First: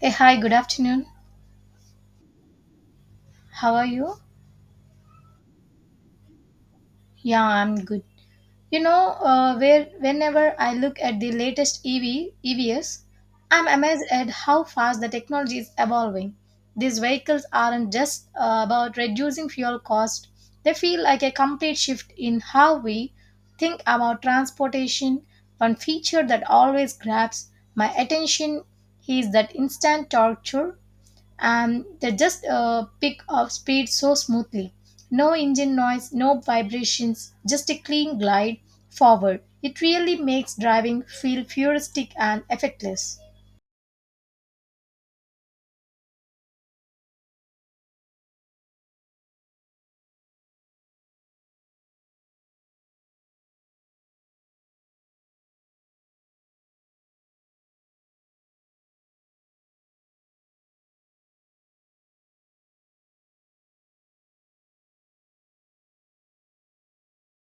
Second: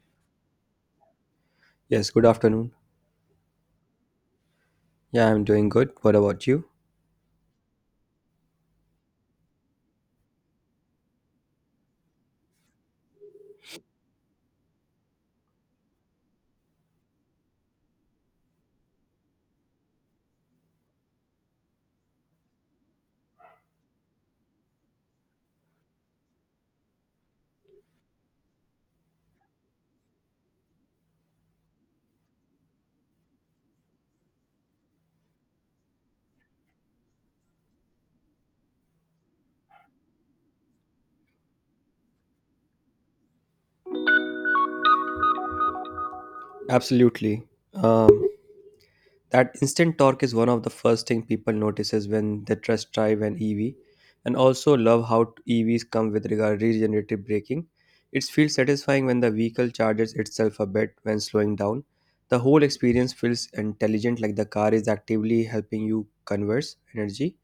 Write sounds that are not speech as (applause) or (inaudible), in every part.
Hey, hi, good afternoon. Yes, good afternoon. How are you? Yeah, I'm doing good. What about you? Yeah, I'm good. You know, where whenever I look at the latest EV EVs, I'm amazed at how fast the technology is evolving. These vehicles aren't just about reducing fuel cost; they feel like a complete shift in how we think about transportation. One feature that always grabs my attention is that instant torture, and they just pick up speed so smoothly. No engine noise, no vibrations, just a clean glide forward. It really makes driving feel futuristic and effortless. Absolutely. Um, That instant torque is one of the first thing people notices when they test drive an EV, and also love how EVs come with regard regenerative braking. It feels satisfying when the vehicle charges itself a bit when slowing down. The whole experience feels intelligent, like the car is actively helping you converse energy.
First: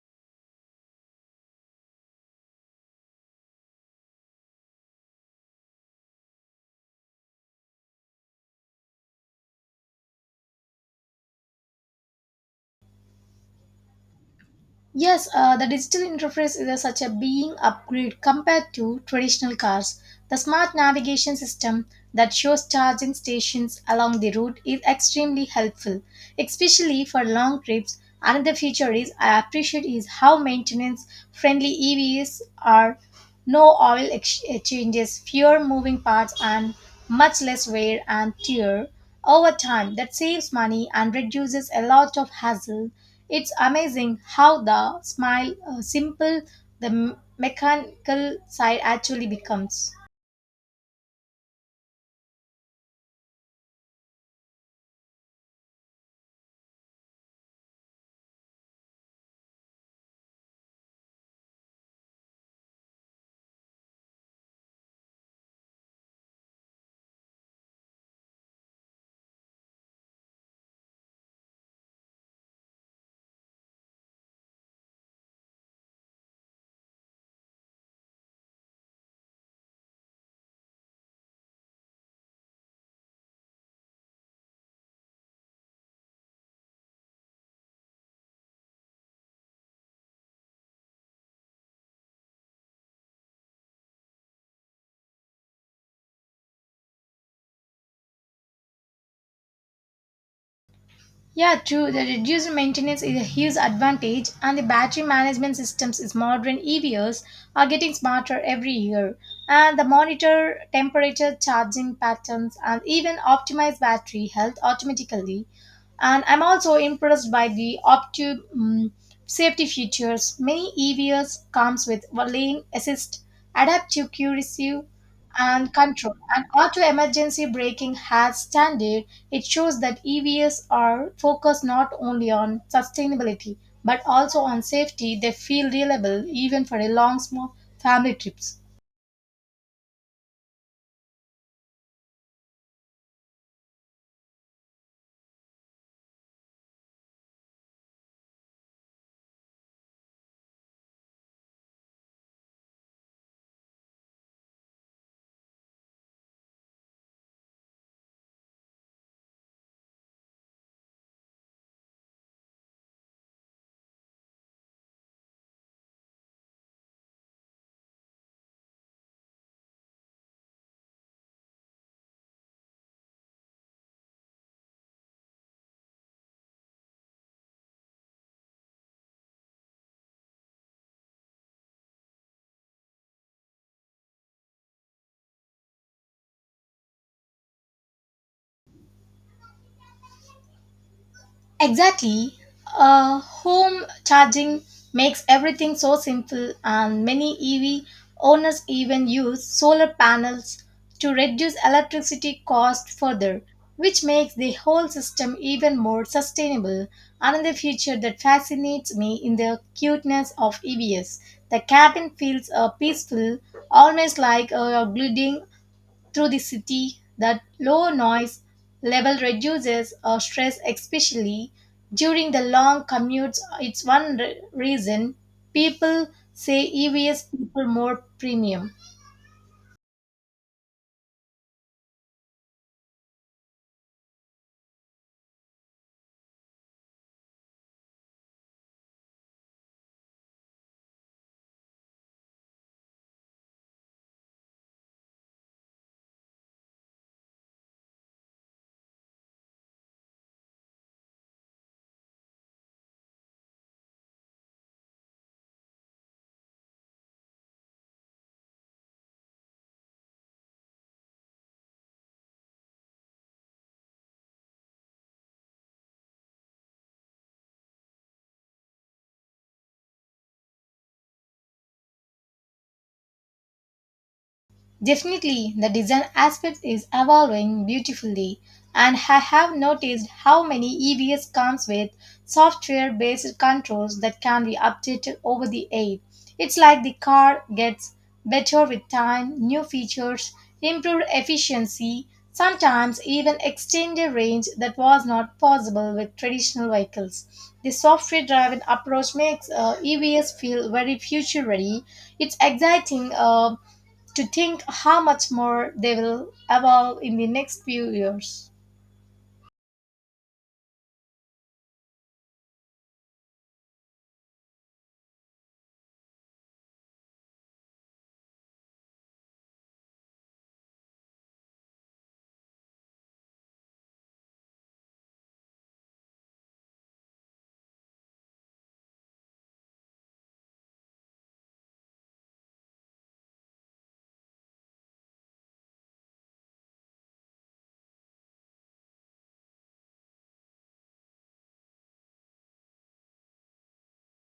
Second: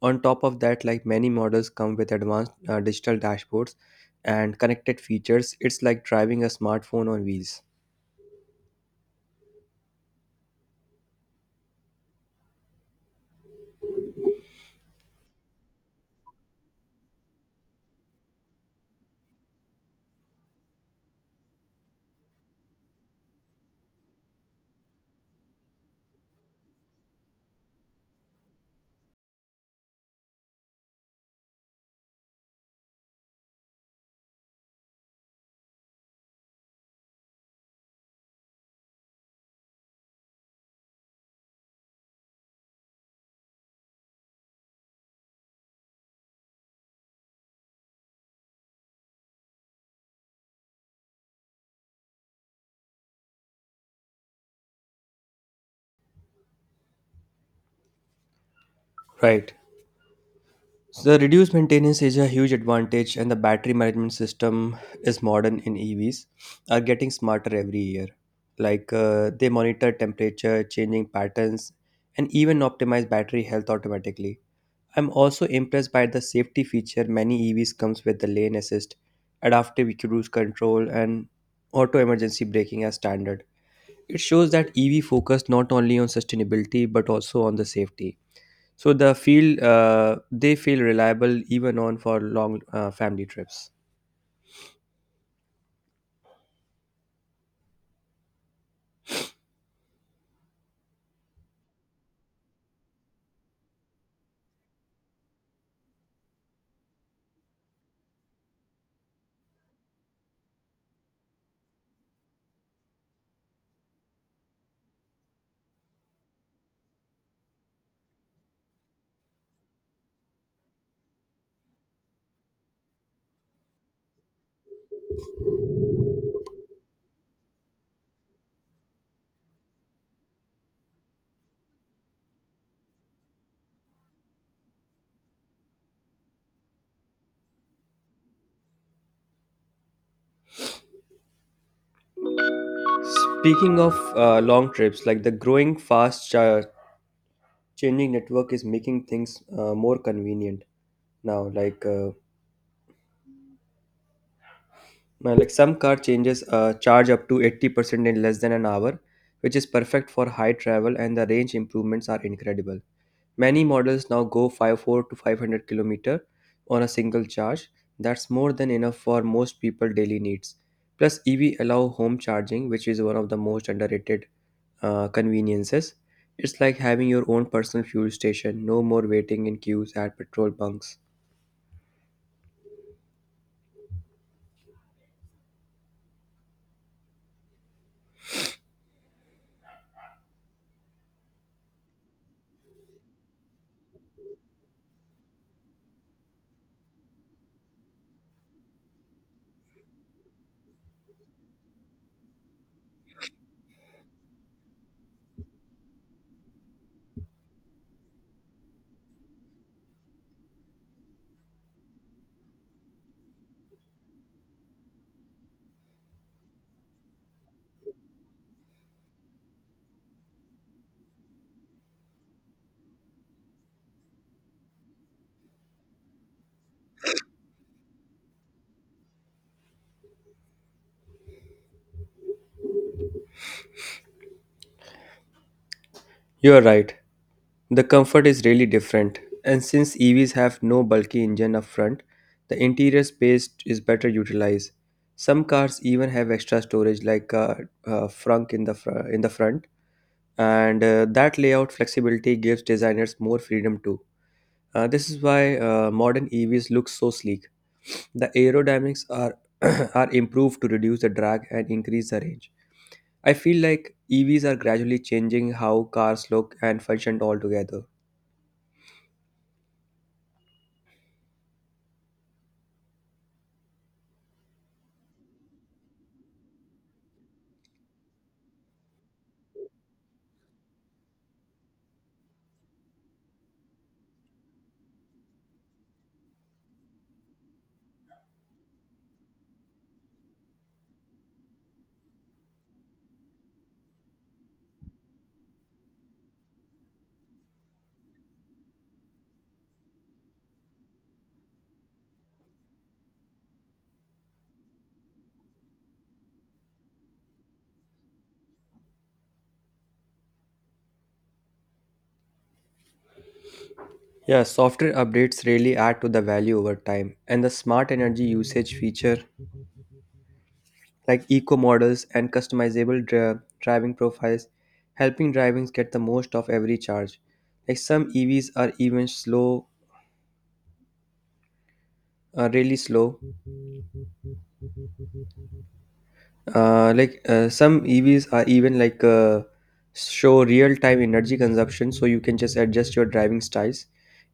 On top of that, like many models come with advanced digital dashboards and connected features. It's like driving a smartphone on wheels. Yes, the digital interface is a, such a being upgrade compared to traditional cars. The smart navigation system that shows charging stations along the route is extremely helpful, especially for long trips. Another feature is I appreciate is how maintenance friendly EVs are, no oil changes, fewer moving parts, and much less wear and tear over time. That saves money and reduces a lot of hassle. It's amazing how the simple the mechanical side actually becomes. Right. So the reduced maintenance is a huge advantage, and the battery management system is modern in EVs, are getting smarter every year. Like they monitor temperature, changing patterns, and even optimize battery health automatically. I'm also impressed by the safety feature many EVs comes with the lane assist, adaptive cruise control, and auto emergency braking as standard. It shows that EV focus not only on sustainability but also on the safety. So the feel they feel reliable even on for long family trips. Yeah, true. The reduced maintenance is a huge advantage, and the battery management systems is modern EVs are getting smarter every year. And the monitor temperature, charging patterns, and even optimize battery health automatically. And I'm also impressed by the safety features. Many EVs comes with lane assist, adaptive cruise, and control. And auto emergency braking has standard. It shows that EVs are focused not only on sustainability but also on safety. They feel reliable even for a long small family trips. Speaking of long trips, like the growing fast changing network is making things more convenient now. Like some car changes charge up to 80% in less than an hour, which is perfect for high travel, and the range improvements are incredible. Many models now go 54 to 500 kilometer on a single charge. That's more than enough for most people daily needs. Plus EV allow home charging, which is one of the most underrated conveniences. It's like having your own personal fuel station. No more waiting in queues at petrol bunks. Exactly. Home charging makes everything so simple, and many EV owners even use solar panels to reduce electricity cost further, which makes the whole system even more sustainable. Another feature that fascinates me in the cuteness of EVs, the cabin feels peaceful, almost like a building through the city. That low noise level reduces our stress, especially during the long commutes. It's one reason people say EVs people more premium. You're right. The comfort is really different, and since EVs have no bulky engine up front, the interior space is better utilized. Some cars even have extra storage, like a frunk in the in the front, and that layout flexibility gives designers more freedom too. This is why modern EVs look so sleek. The aerodynamics are (clears throat) are improved to reduce the drag and increase the range. I feel like EVs are gradually changing how cars look and function altogether. Definitely, the design aspect is evolving beautifully, and I have noticed how many EVs comes with software-based controls that can be updated over the air. It's like the car gets better with time, new features, improved efficiency, sometimes even extended range that was not possible with traditional vehicles. The software-driven approach makes EVs feel very future-ready. It's exciting to think how much more they will evolve in the next few years. Yeah, software updates really add to the value over time, and the smart energy usage feature, like eco models and customizable driving profiles, helping drivings get the most of every charge. Like some EVs are even slow. Some EVs are even show real-time energy consumption, so you can just adjust your driving styles.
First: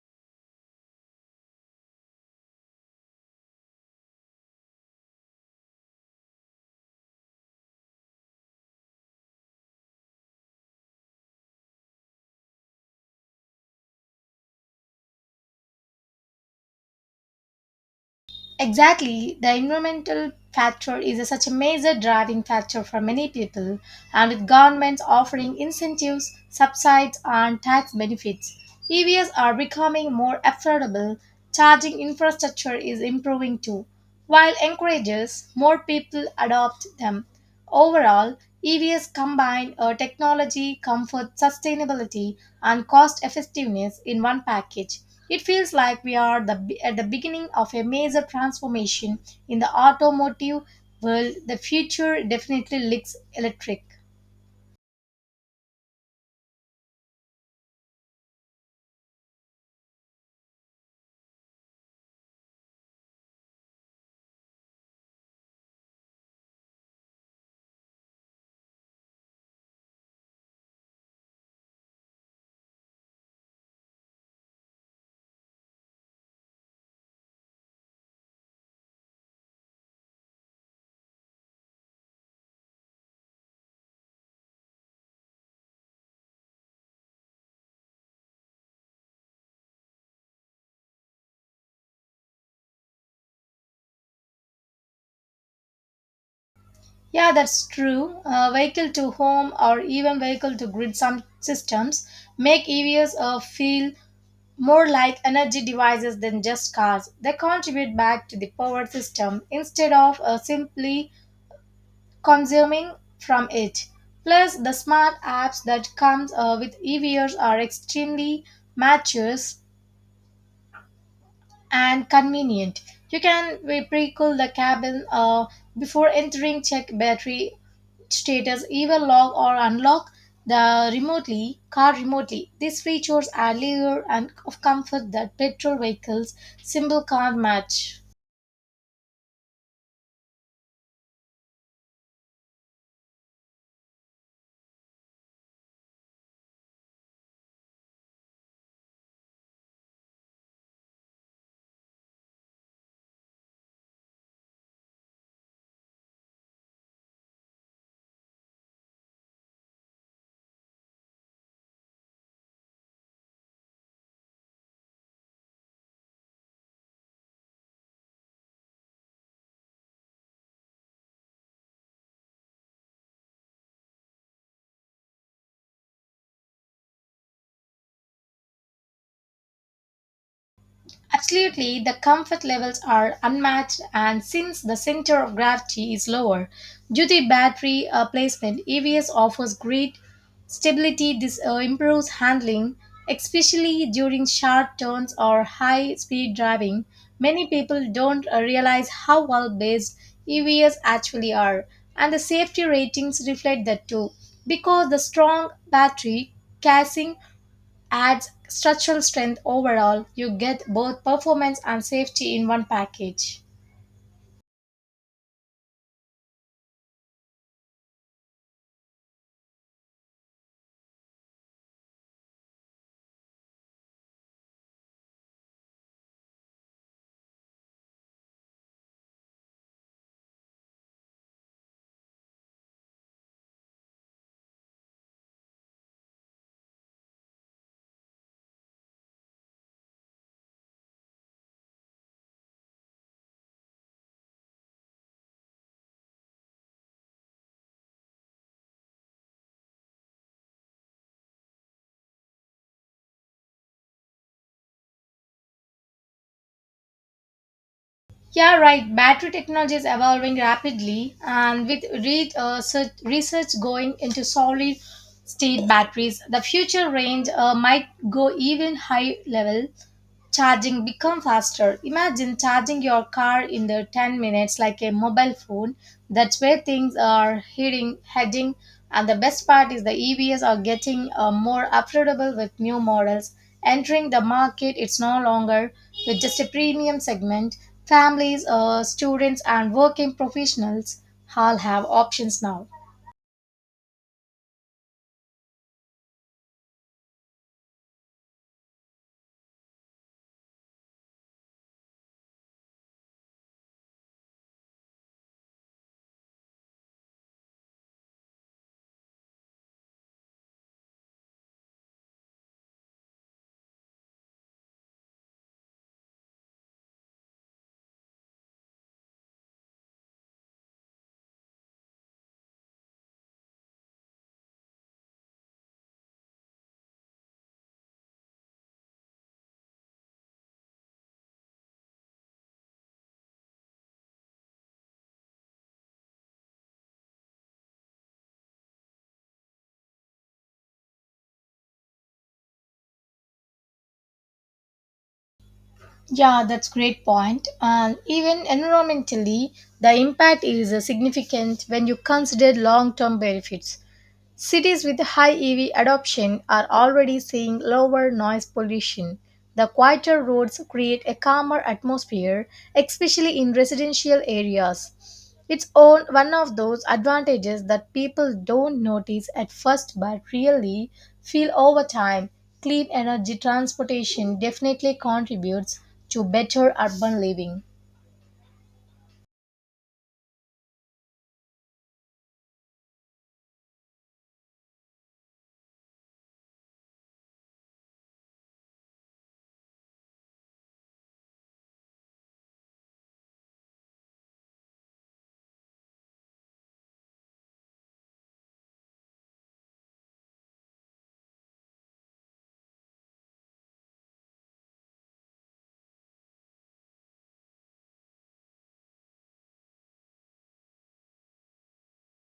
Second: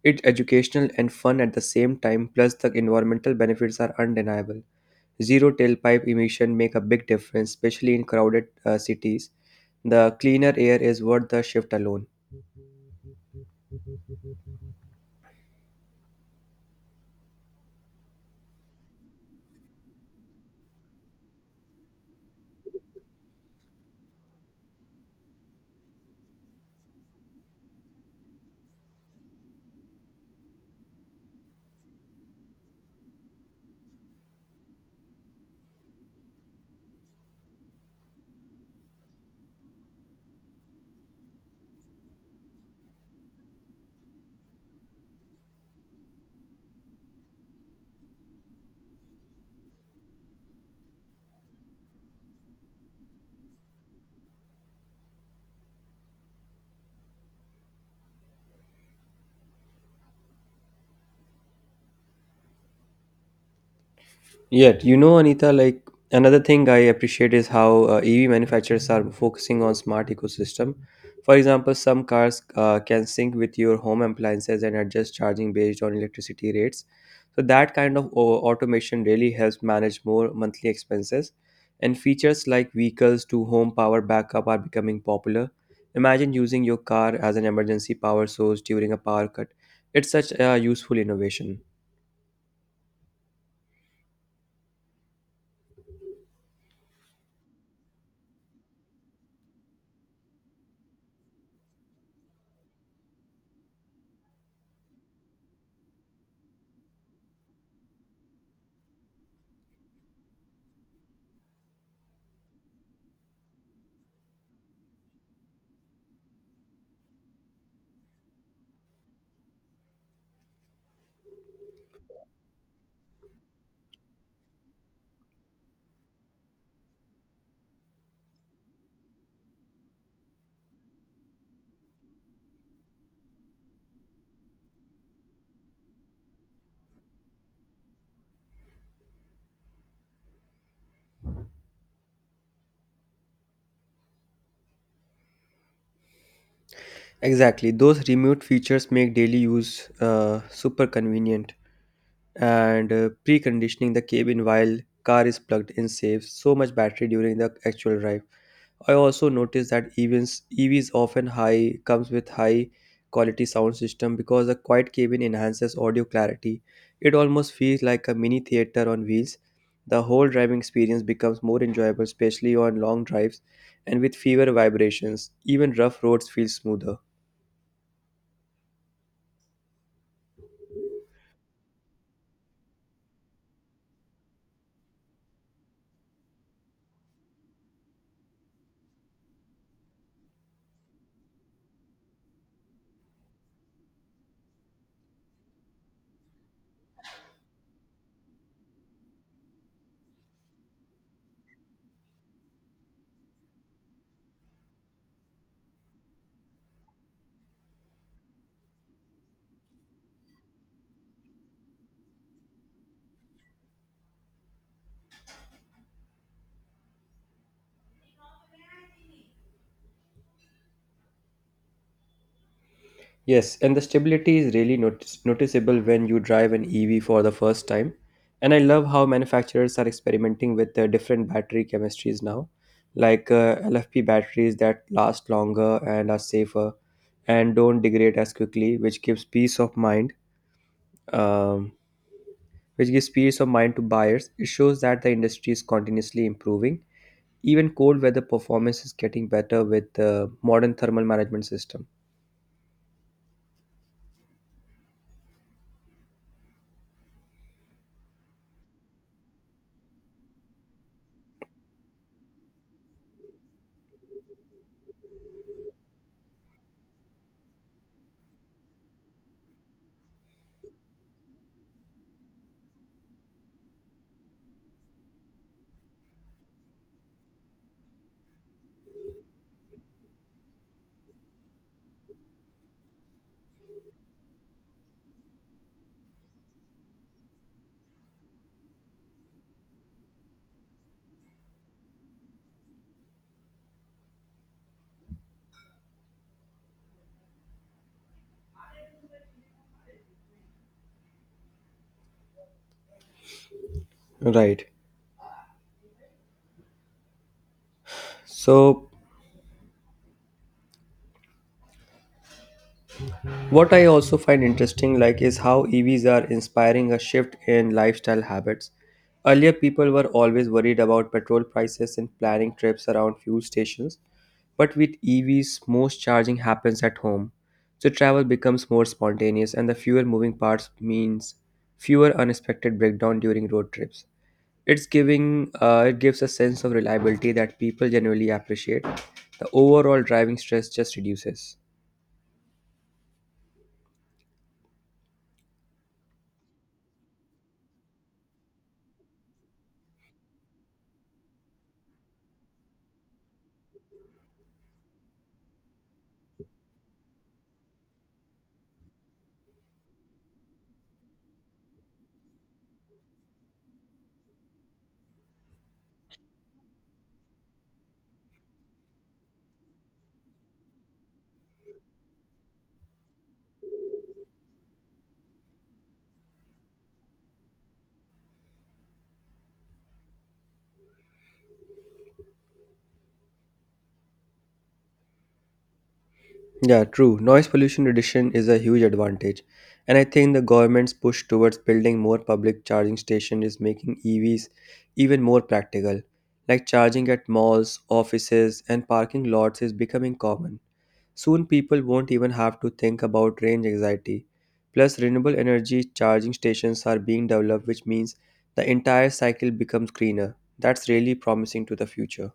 It's educational and fun at the same time. Plus, the environmental benefits are undeniable. Zero tailpipe emission make a big difference, especially in crowded cities. The cleaner air is worth the shift alone. Exactly, the environmental factor is such a major driving factor for many people, and with governments offering incentives, subsidies, and tax benefits, EVs are becoming more affordable. Charging infrastructure is improving too, while encourages more people adopt them. Overall, EVs combine technology, comfort, sustainability, and cost effectiveness in one package. It feels like we are the, at the beginning of a major transformation in the automotive world. The future definitely looks electric. Yet, you know, Anita, like another thing I appreciate is how EV manufacturers are focusing on smart ecosystem. For example, some cars can sync with your home appliances and adjust charging based on electricity rates. So that kind of automation really helps manage more monthly expenses. And features like vehicles to home power backup are becoming popular. Imagine using your car as an emergency power source during a power cut. It's such a useful innovation. Yeah, that's true. Vehicle to home or even vehicle to grid some systems make EVs feel more like energy devices than just cars, they contribute back to the power system instead of simply consuming from it. Plus, the smart apps that comes with EVs are extremely mature and convenient. You can pre-cool the cabin before entering, check battery status either lock or unlock the remotely car remotely. These features add layer and of comfort that petrol vehicles simple can't match. Exactly, those remote features make daily use super convenient, and preconditioning the cabin while car is plugged in saves so much battery during the actual drive. I also noticed that events EVs often high comes with high quality sound system because the quiet cabin enhances audio clarity. It almost feels like a mini theater on wheels. The whole driving experience becomes more enjoyable, especially on long drives and with fewer vibrations. Even rough roads feel smoother. Absolutely, the comfort levels are unmatched, and since the center of gravity is lower, due to battery placement, EVs offers great stability. This improves handling, especially during sharp turns or high speed driving. Many people don't realize how well based EVs actually are, and the safety ratings reflect that too. Because the strong battery, casing, adds structural strength overall. You get both performance and safety in one package. Yes, and the stability is really noticeable when you drive an EV for the first time. And I love how manufacturers are experimenting with different battery chemistries now, like LFP batteries that last longer and are safer and don't degrade as quickly, which gives peace of mind. Um, which gives peace of mind to buyers. It shows that the industry is continuously improving. Even cold weather performance is getting better with the modern thermal management system. Yeah, right. Battery technology is evolving rapidly, and with research going into solid state batteries, the future range might go even high level. Charging become faster, imagine charging your car in the 10 minutes like a mobile phone. That's where things are heading, and the best part is the EVs are getting more affordable with new models entering the market. It's no longer with just a premium segment. Families, students, and working professionals all have options now. Right. So what I also find interesting like is how EVs are inspiring a shift in lifestyle habits. Earlier people were always worried about petrol prices and planning trips around fuel stations, but with EVs most charging happens at home. So travel becomes more spontaneous, and the fewer moving parts means fewer unexpected breakdown during road trips. It's giving it gives a sense of reliability that people generally appreciate. The overall driving stress just reduces. Yeah, that's great point. And even environmentally, the impact is significant when you consider long-term benefits. Cities with high EV adoption are already seeing lower noise pollution. The quieter roads create a calmer atmosphere, especially in residential areas. It's all one of those advantages that people don't notice at first but really feel over time. Clean energy transportation definitely contributes to better urban living. Yeah, true. Noise pollution reduction is a huge advantage. And I think the government's push towards building more public charging stations is making EVs even more practical. Like charging at malls, offices, and parking lots is becoming common. Soon people won't even have to think about range anxiety. Plus, renewable energy charging stations are being developed, which means the entire cycle becomes greener. That's really promising to the future.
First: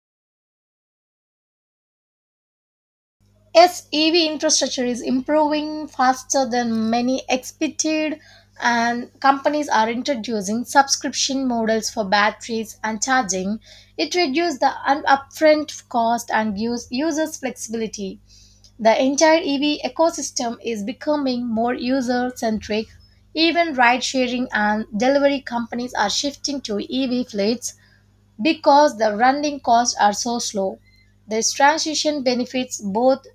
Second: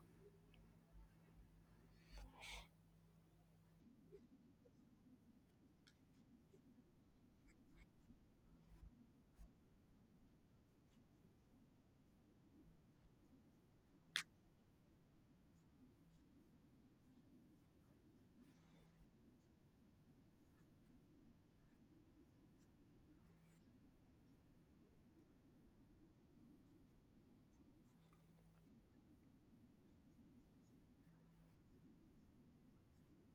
Yes, EV infrastructure is improving faster than many expected, and companies are introducing subscription models for batteries and charging. It reduces the upfront cost and gives users flexibility. The entire EV ecosystem is becoming more user centric. Even ride sharing and delivery companies are shifting to EV fleets because the running costs are so slow. This transition benefits both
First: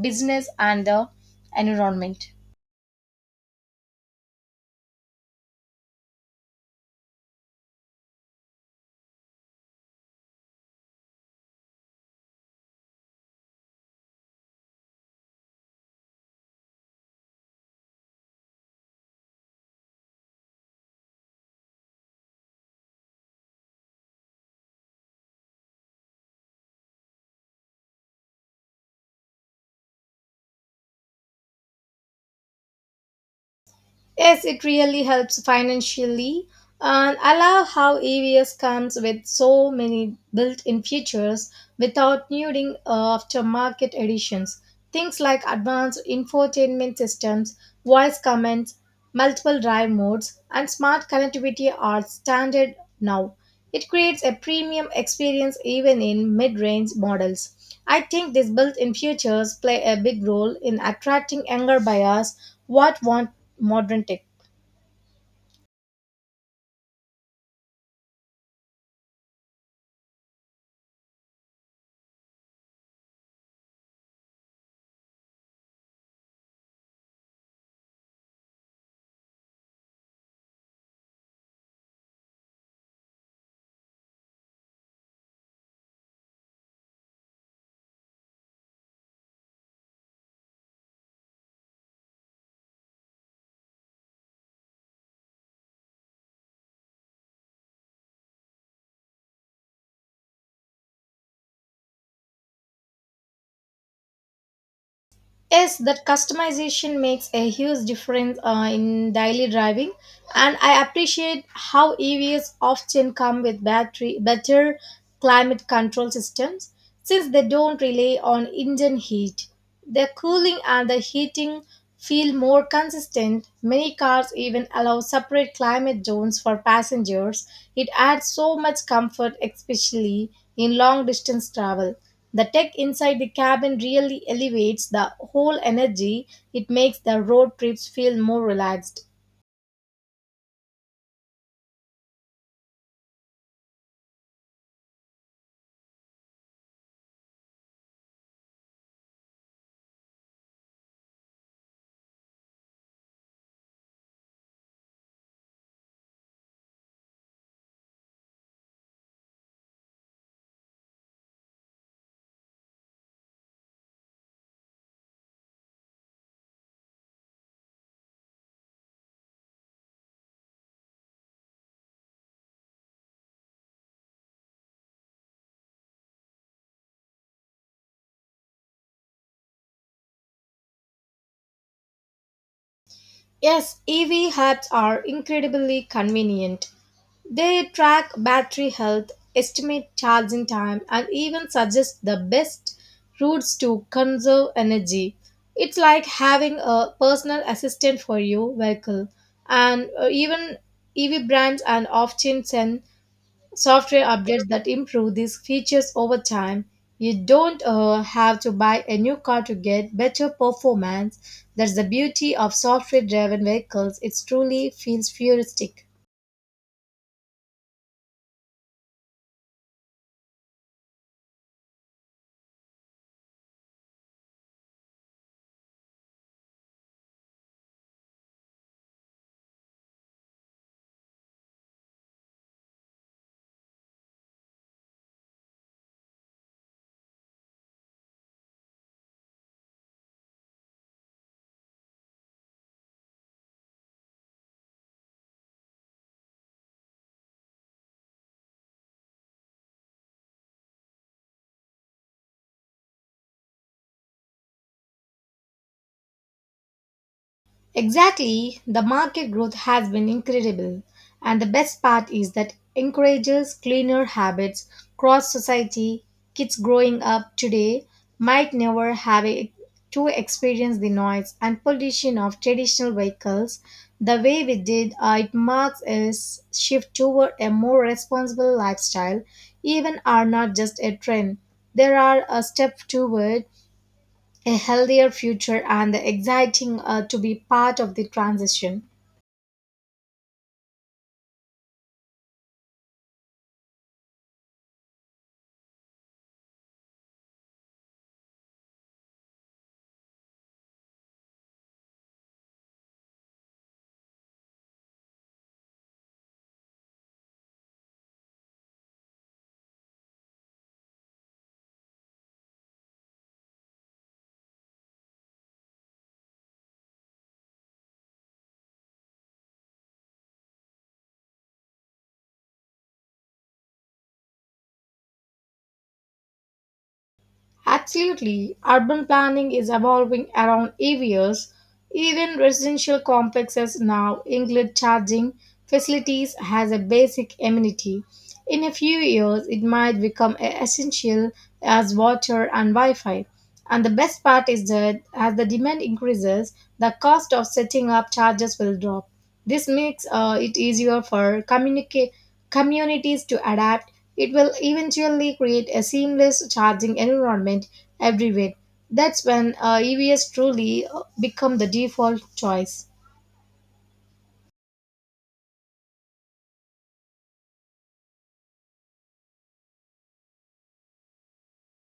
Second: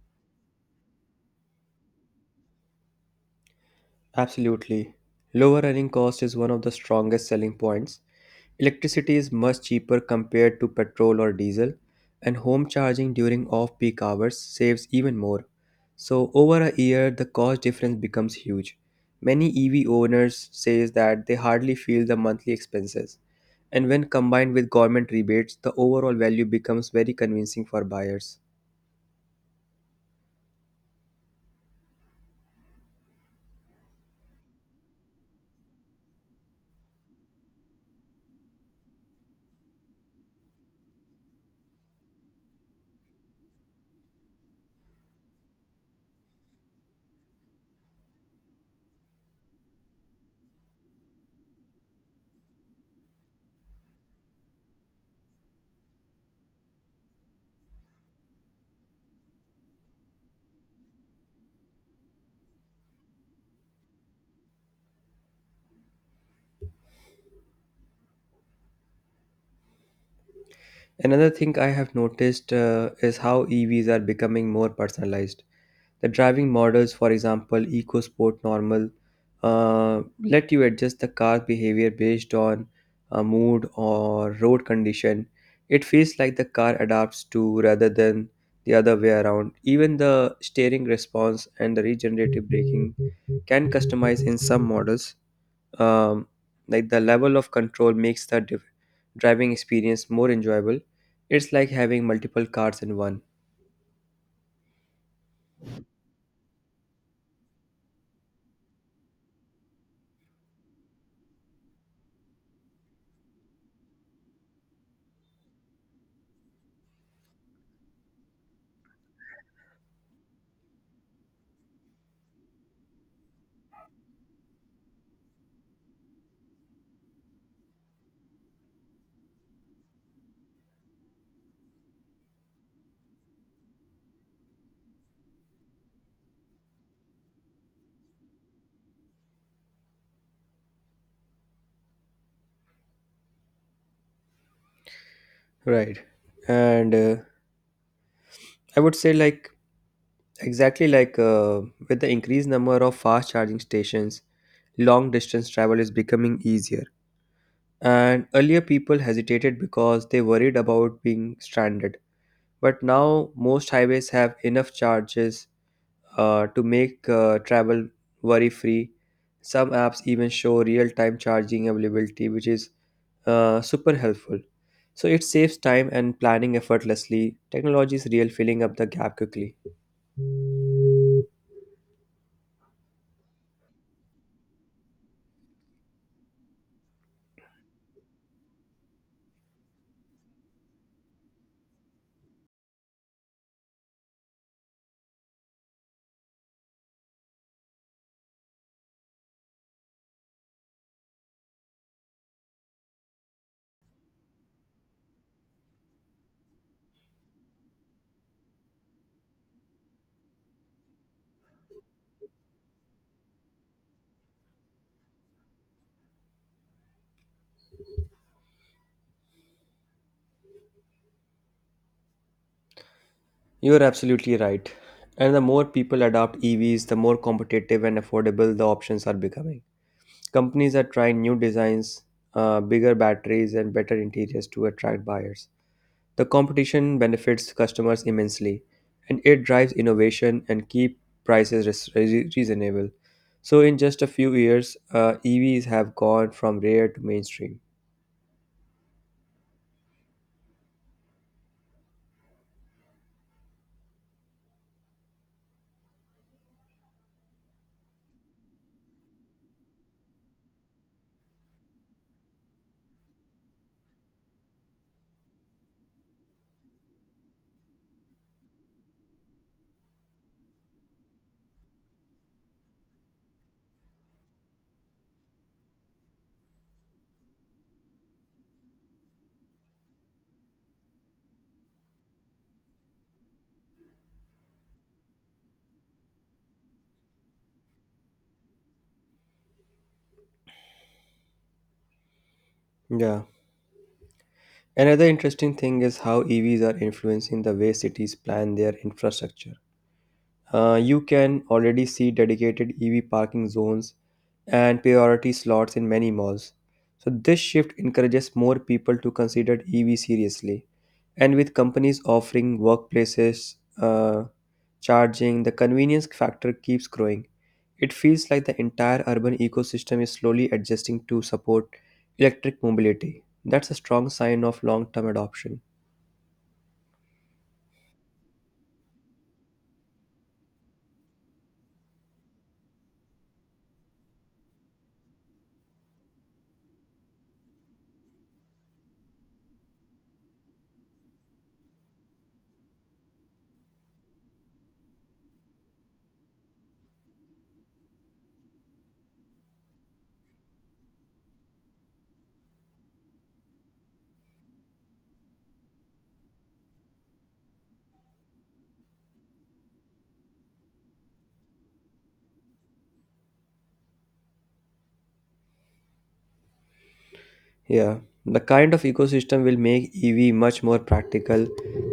business and the environment. Absolutely. Lower running cost is one of the strongest selling points. Electricity is much cheaper compared to petrol or diesel, and home charging during off peak hours saves even more. So, over a year, the cost difference becomes huge. Many EV owners say that they hardly feel the monthly expenses, and when combined with government rebates, the overall value becomes very convincing for buyers. Yes, it really helps financially. And I love how EVS comes with so many built-in features without needing aftermarket additions. Things like advanced infotainment systems, voice commands, multiple drive modes, and smart connectivity are standard now. It creates a premium experience even in mid range models. I think these built in features play a big role in attracting younger buyers what want modern tech. Another thing I have noticed is how EVs are becoming more personalized. The driving models, for example, EcoSport Normal, let you adjust the car behavior based on mood or road condition. It feels like the car adapts to rather than the other way around. Even the steering response and the regenerative braking can customize in some models. Um, like the level of control makes the driving experience more enjoyable. It's like having multiple cars in one. Yes, that customization makes a huge difference in daily driving, and I appreciate how EVs often come with battery better climate control systems since they don't rely on engine heat. Their cooling and the heating feel more consistent. Many cars even allow separate climate zones for passengers. It adds so much comfort, especially in long distance travel. The tech inside the cabin really elevates the whole energy. It makes the road trips feel more relaxed. Right. And I would say like Exactly like With the increased number of fast charging stations, long distance travel is becoming easier. And earlier people hesitated because they worried about being stranded. But now most highways have enough charges to make travel worry free. Some apps even show real time charging availability, which is super helpful. So it saves time and planning effortlessly. Technology is real filling up the gap quickly. Yes, EV hubs are incredibly convenient. They track battery health, estimate charging time, and even suggest the best routes to conserve energy. It's like having a personal assistant for your vehicle. And even EV brands and often send software updates that improve these features over time. You don't have to buy a new car to get better performance. That's the beauty of software driven vehicles. It truly feels futuristic. You're absolutely right. And the more people adopt EVs, the more competitive and affordable the options are becoming. Companies are trying new designs, bigger batteries, and better interiors to attract buyers. The competition benefits customers immensely, and it drives innovation and keep prices reasonable. So, in just a few years, EVs have gone from rare to mainstream. Exactly, the market growth has been incredible, and the best part is that encourages cleaner habits cross society. Kids growing up today might never have a, to experience the noise and pollution of traditional vehicles the way we did. It marks a shift toward a more responsible lifestyle. Even are not just a trend; they are a step toward a healthier future and exciting to be part of the transition. Yeah. Another interesting thing is how EVs are influencing the way cities plan their infrastructure. You can already see dedicated EV parking zones and priority slots in many malls. So, this shift encourages more people to consider EV seriously. And with companies offering workplaces, charging, the convenience factor keeps growing. It feels like the entire urban ecosystem is slowly adjusting to support electric mobility. That's a strong sign of long term adoption. Absolutely, urban planning is evolving around EVs. Even residential complexes now include charging facilities as a basic amenity. In a few years, it might become essential as water and Wi Fi. And the best part is that as the demand increases, the cost of setting up chargers will drop. This makes it easier for communities to adapt. It will eventually create a seamless charging environment everywhere. That's when EVs truly become the default choice. Yeah, the kind of ecosystem will make EV much more practical.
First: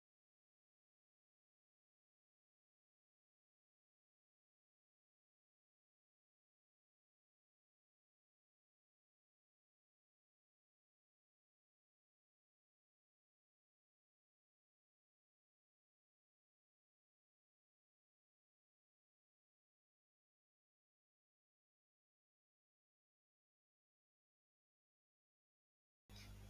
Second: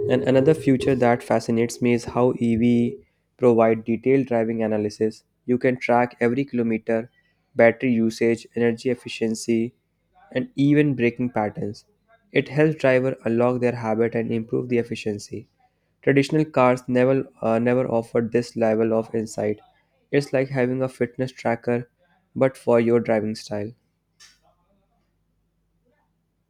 And another future that fascinates me is how EV provide detailed driving analysis. You can track every kilometer, battery usage, energy efficiency, and even braking patterns. It helps driver unlock their habit and improve the efficiency. Traditional cars never offered this level of insight. It's like having a fitness tracker but for your driving style.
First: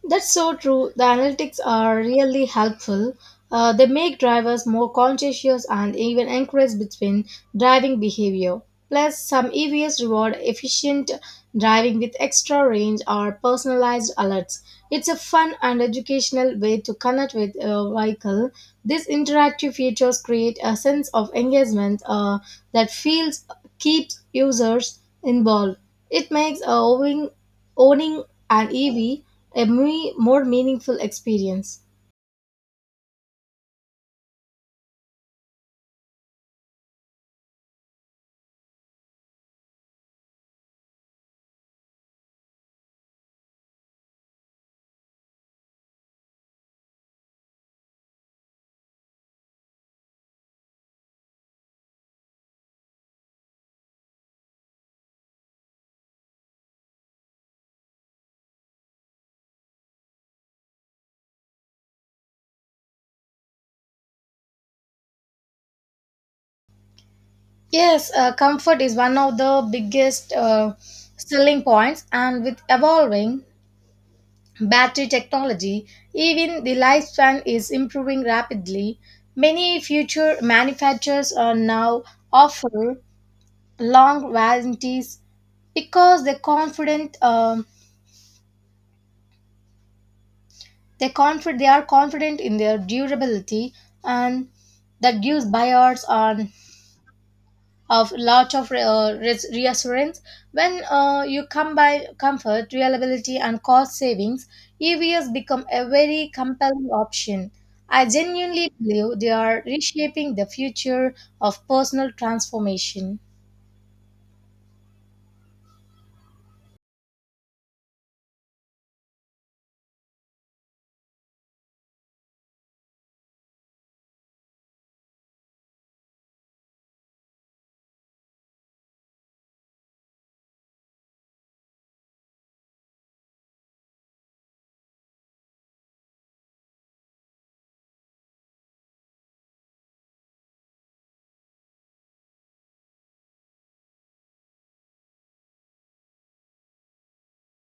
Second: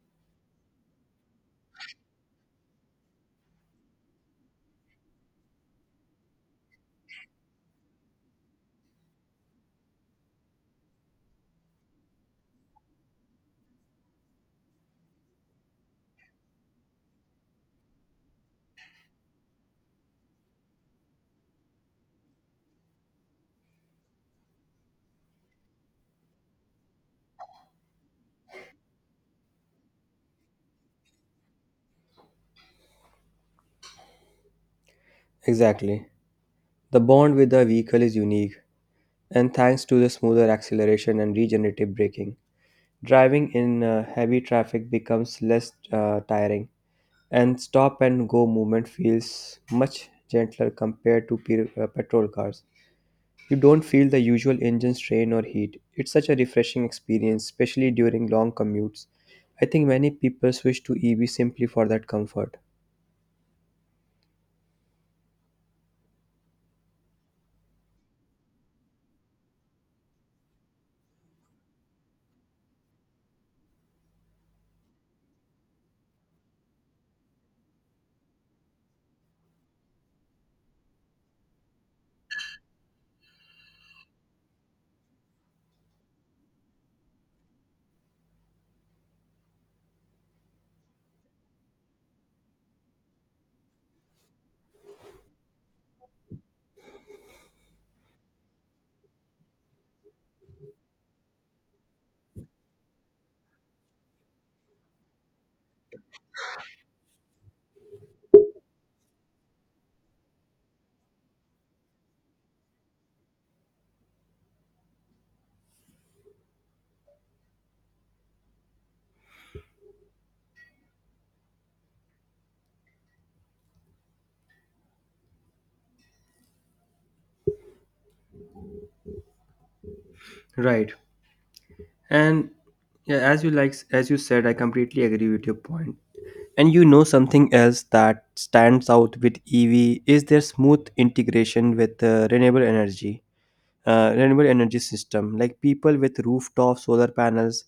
That's so true. The analytics are really helpful. They make drivers more conscientious and even encourage between driving behavior. Plus, some EVs reward efficient driving with extra range or personalized alerts. It's a fun and educational way to connect with a vehicle. These interactive features create a sense of engagement that feels keeps users involved. It makes owning an EV a more meaningful experience. Exactly. The bond with the vehicle is unique, and thanks to the smoother acceleration and regenerative braking, driving in heavy traffic becomes less tiring, and stop and go movement feels much gentler compared to petrol cars. You don't feel the usual engine strain or heat. It's such a refreshing experience, especially during long commutes. I think many people switch to EV simply for that comfort. Yes, comfort is one of the biggest selling points, and with evolving battery technology, even the lifespan is improving rapidly. Many future manufacturers are now offer long warranties because they're confident. They are confident in their durability, and that gives buyers are of lot of reassurance when you combine comfort reliability and cost savings, EVs become a very compelling option. I genuinely believe they are reshaping the future of personal transformation. Right. And yeah, as you like as you said, I completely agree with your point. And you know something else that stands out with EV is their smooth integration with renewable energy system, like people with rooftop solar panels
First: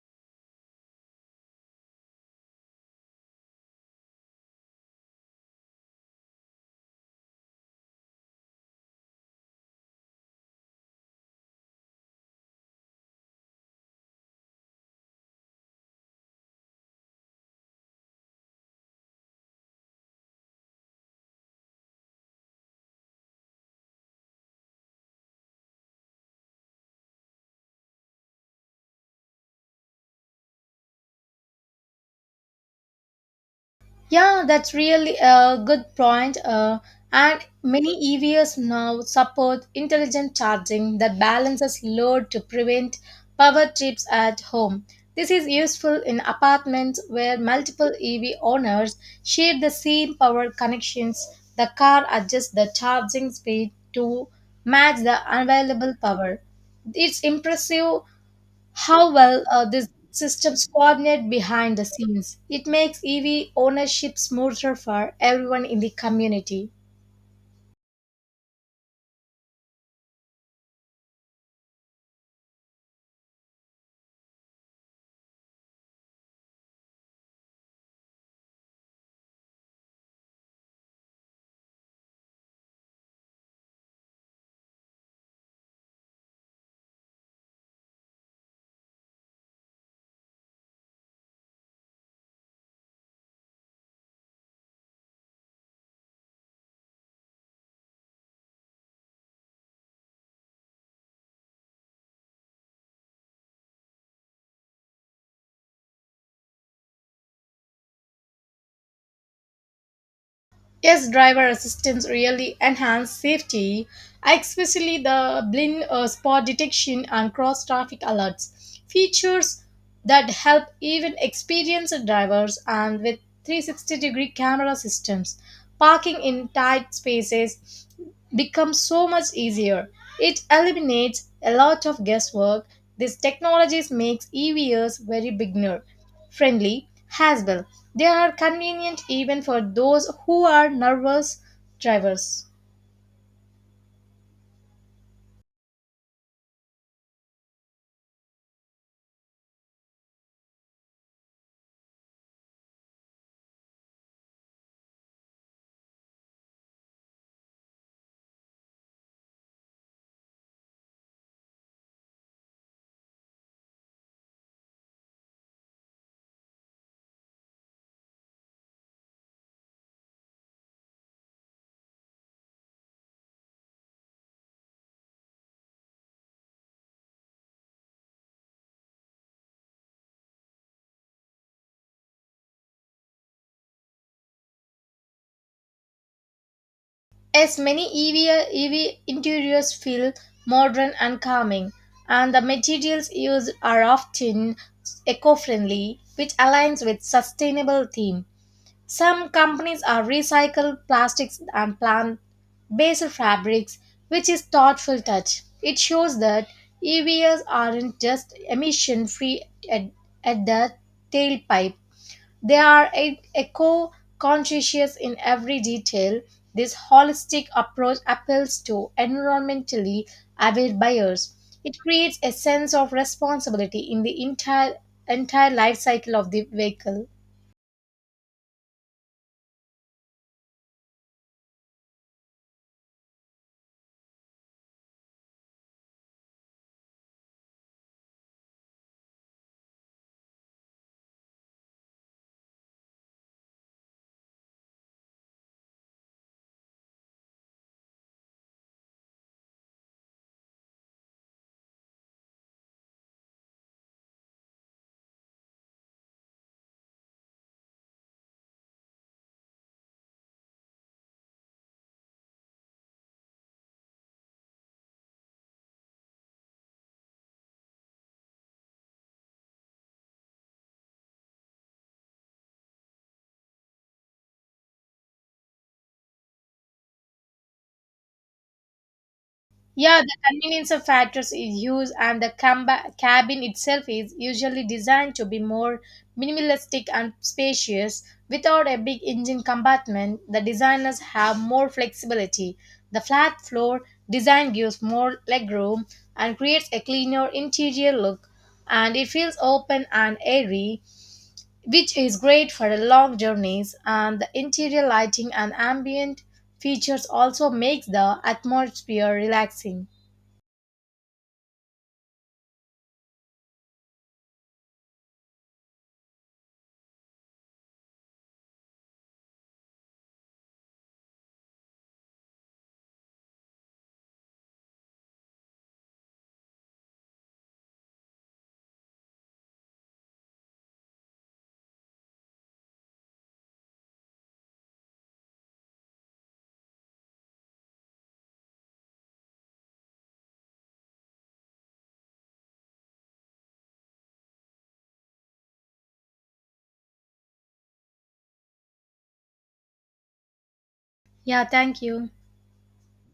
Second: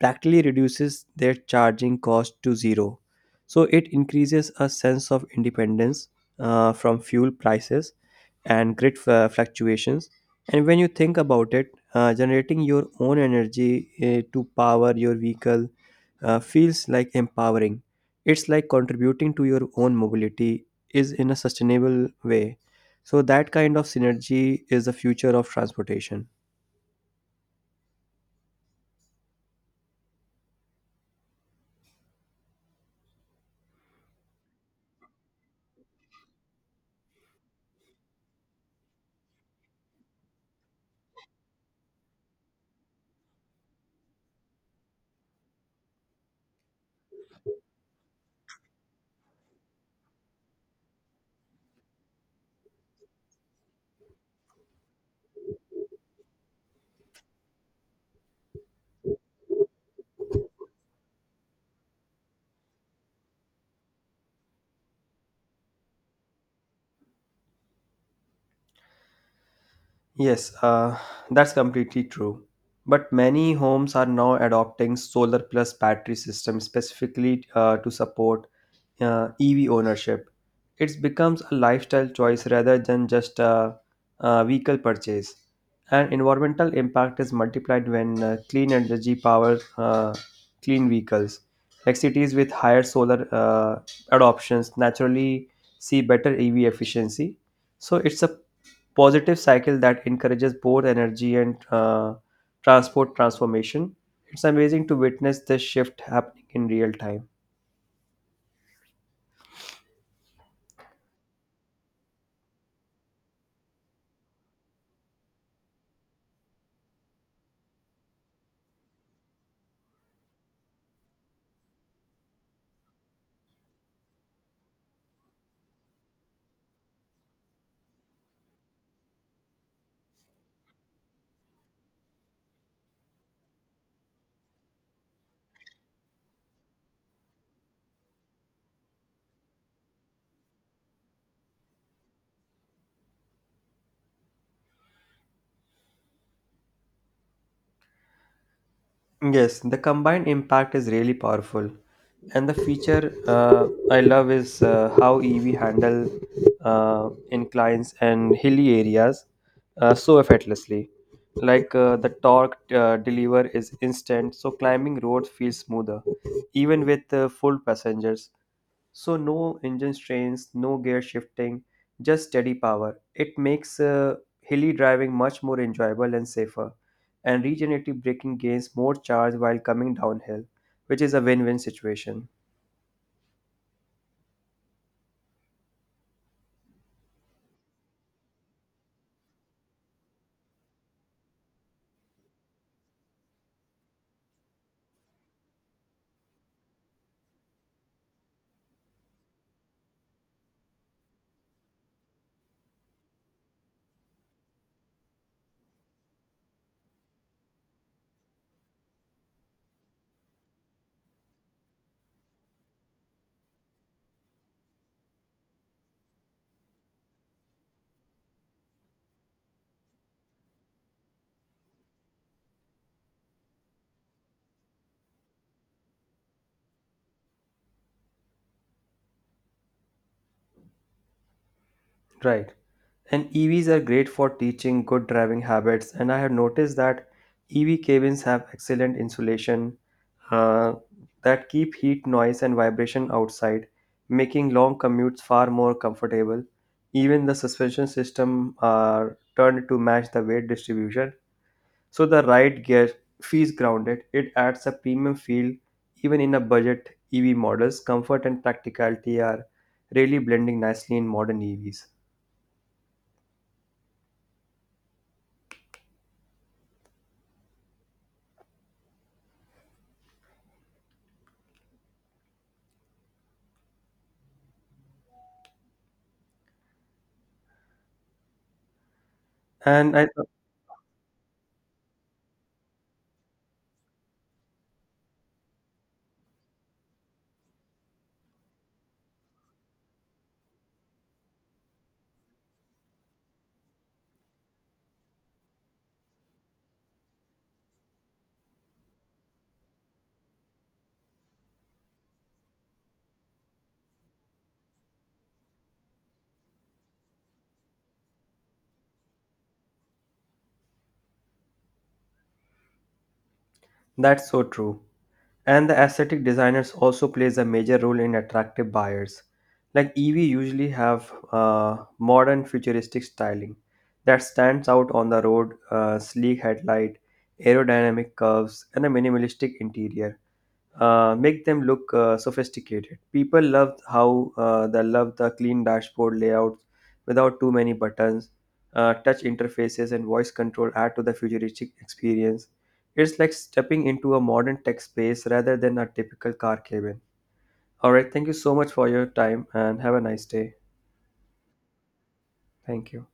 practically reduces their charging cost to zero. So it increases a sense of independence from fuel prices and grid fluctuations. And when you think about it, generating your own energy to power your vehicle feels like empowering. It's like contributing to your own mobility is in a sustainable way. So that kind of synergy is the future of transportation. Yeah, that's really a good point. And many EVs now support intelligent charging that balances load to prevent power trips at home. This is useful in apartments where multiple EV owners share the same power connections. The car adjusts the charging speed to match the available power. It's impressive how well these systems coordinate behind the scenes. It makes EV ownership smoother for everyone in the community. Yes, that's completely true. But many homes are now adopting solar plus battery systems specifically to support EV ownership. It becomes a lifestyle choice rather than a vehicle purchase. And environmental impact is multiplied when clean energy power clean vehicles. Like cities with higher solar adoptions naturally see better EV efficiency. So it's a positive cycle that encourages both energy and transport transformation. It's amazing to witness this shift happening in real time. Yes, driver assistance really enhanced safety, especially the blind spot detection and cross traffic alerts features that help even experienced drivers and with 360 degree camera systems. Parking in tight spaces becomes so much easier. It eliminates a lot of guesswork. This technology makes EVs very beginner friendly as well. They are convenient even for those who are nervous drivers. Yes, the combined impact is really powerful. And the feature I love is how EV handle inclines and hilly areas so effortlessly. Like the torque deliver is instant, so climbing roads feels smoother, even with full passengers. So no engine strains, no gear shifting, just steady power. It makes hilly driving much more enjoyable and safer, and regenerative braking gains more charge while coming downhill, which is a win win situation. As many EV interiors feel modern and calming, and the materials used are often eco-friendly, which aligns with sustainable theme. Some companies are recycled plastics and plant-based fabrics, which is thoughtful touch. It shows that EVs aren't just emission-free at, at the tailpipe. They are eco-conscious in every detail. This holistic approach appeals to environmentally aware buyers. It creates a sense of responsibility in the entire life cycle of the vehicle. Right. And EVs are great for teaching good driving habits, and I have noticed that EV cabins have excellent insulation uh, that keep heat, noise, and vibration outside, making long commutes far more comfortable. Even the suspension system are turned to match the weight distribution, so the ride gear feels grounded. It adds a premium feel even in a budget EV models. Comfort and practicality are really blending nicely in modern EVs. And Yeah, I, the convenience of factors is huge, and the cabin itself is usually designed to be more minimalistic and spacious. Without a big engine compartment, the designers have more flexibility. The flat floor design gives more legroom and creates a cleaner interior look, and it feels open and airy, which is great for the long journeys. And the interior lighting and ambient features also makes the atmosphere relaxing. that's so true. And the aesthetic designers also plays a major role in attractive buyers. Like EV usually have modern futuristic styling that stands out on the road. Sleek headlight, aerodynamic curves, and a minimalistic interior make them look sophisticated. People love how they love the clean dashboard layouts without too many buttons. Touch interfaces and voice control add to the futuristic experience. It's like stepping into a modern tech space rather than a typical car cabin. All right, thank you so much for your time and have a nice day. Yeah, thank you. Thank you.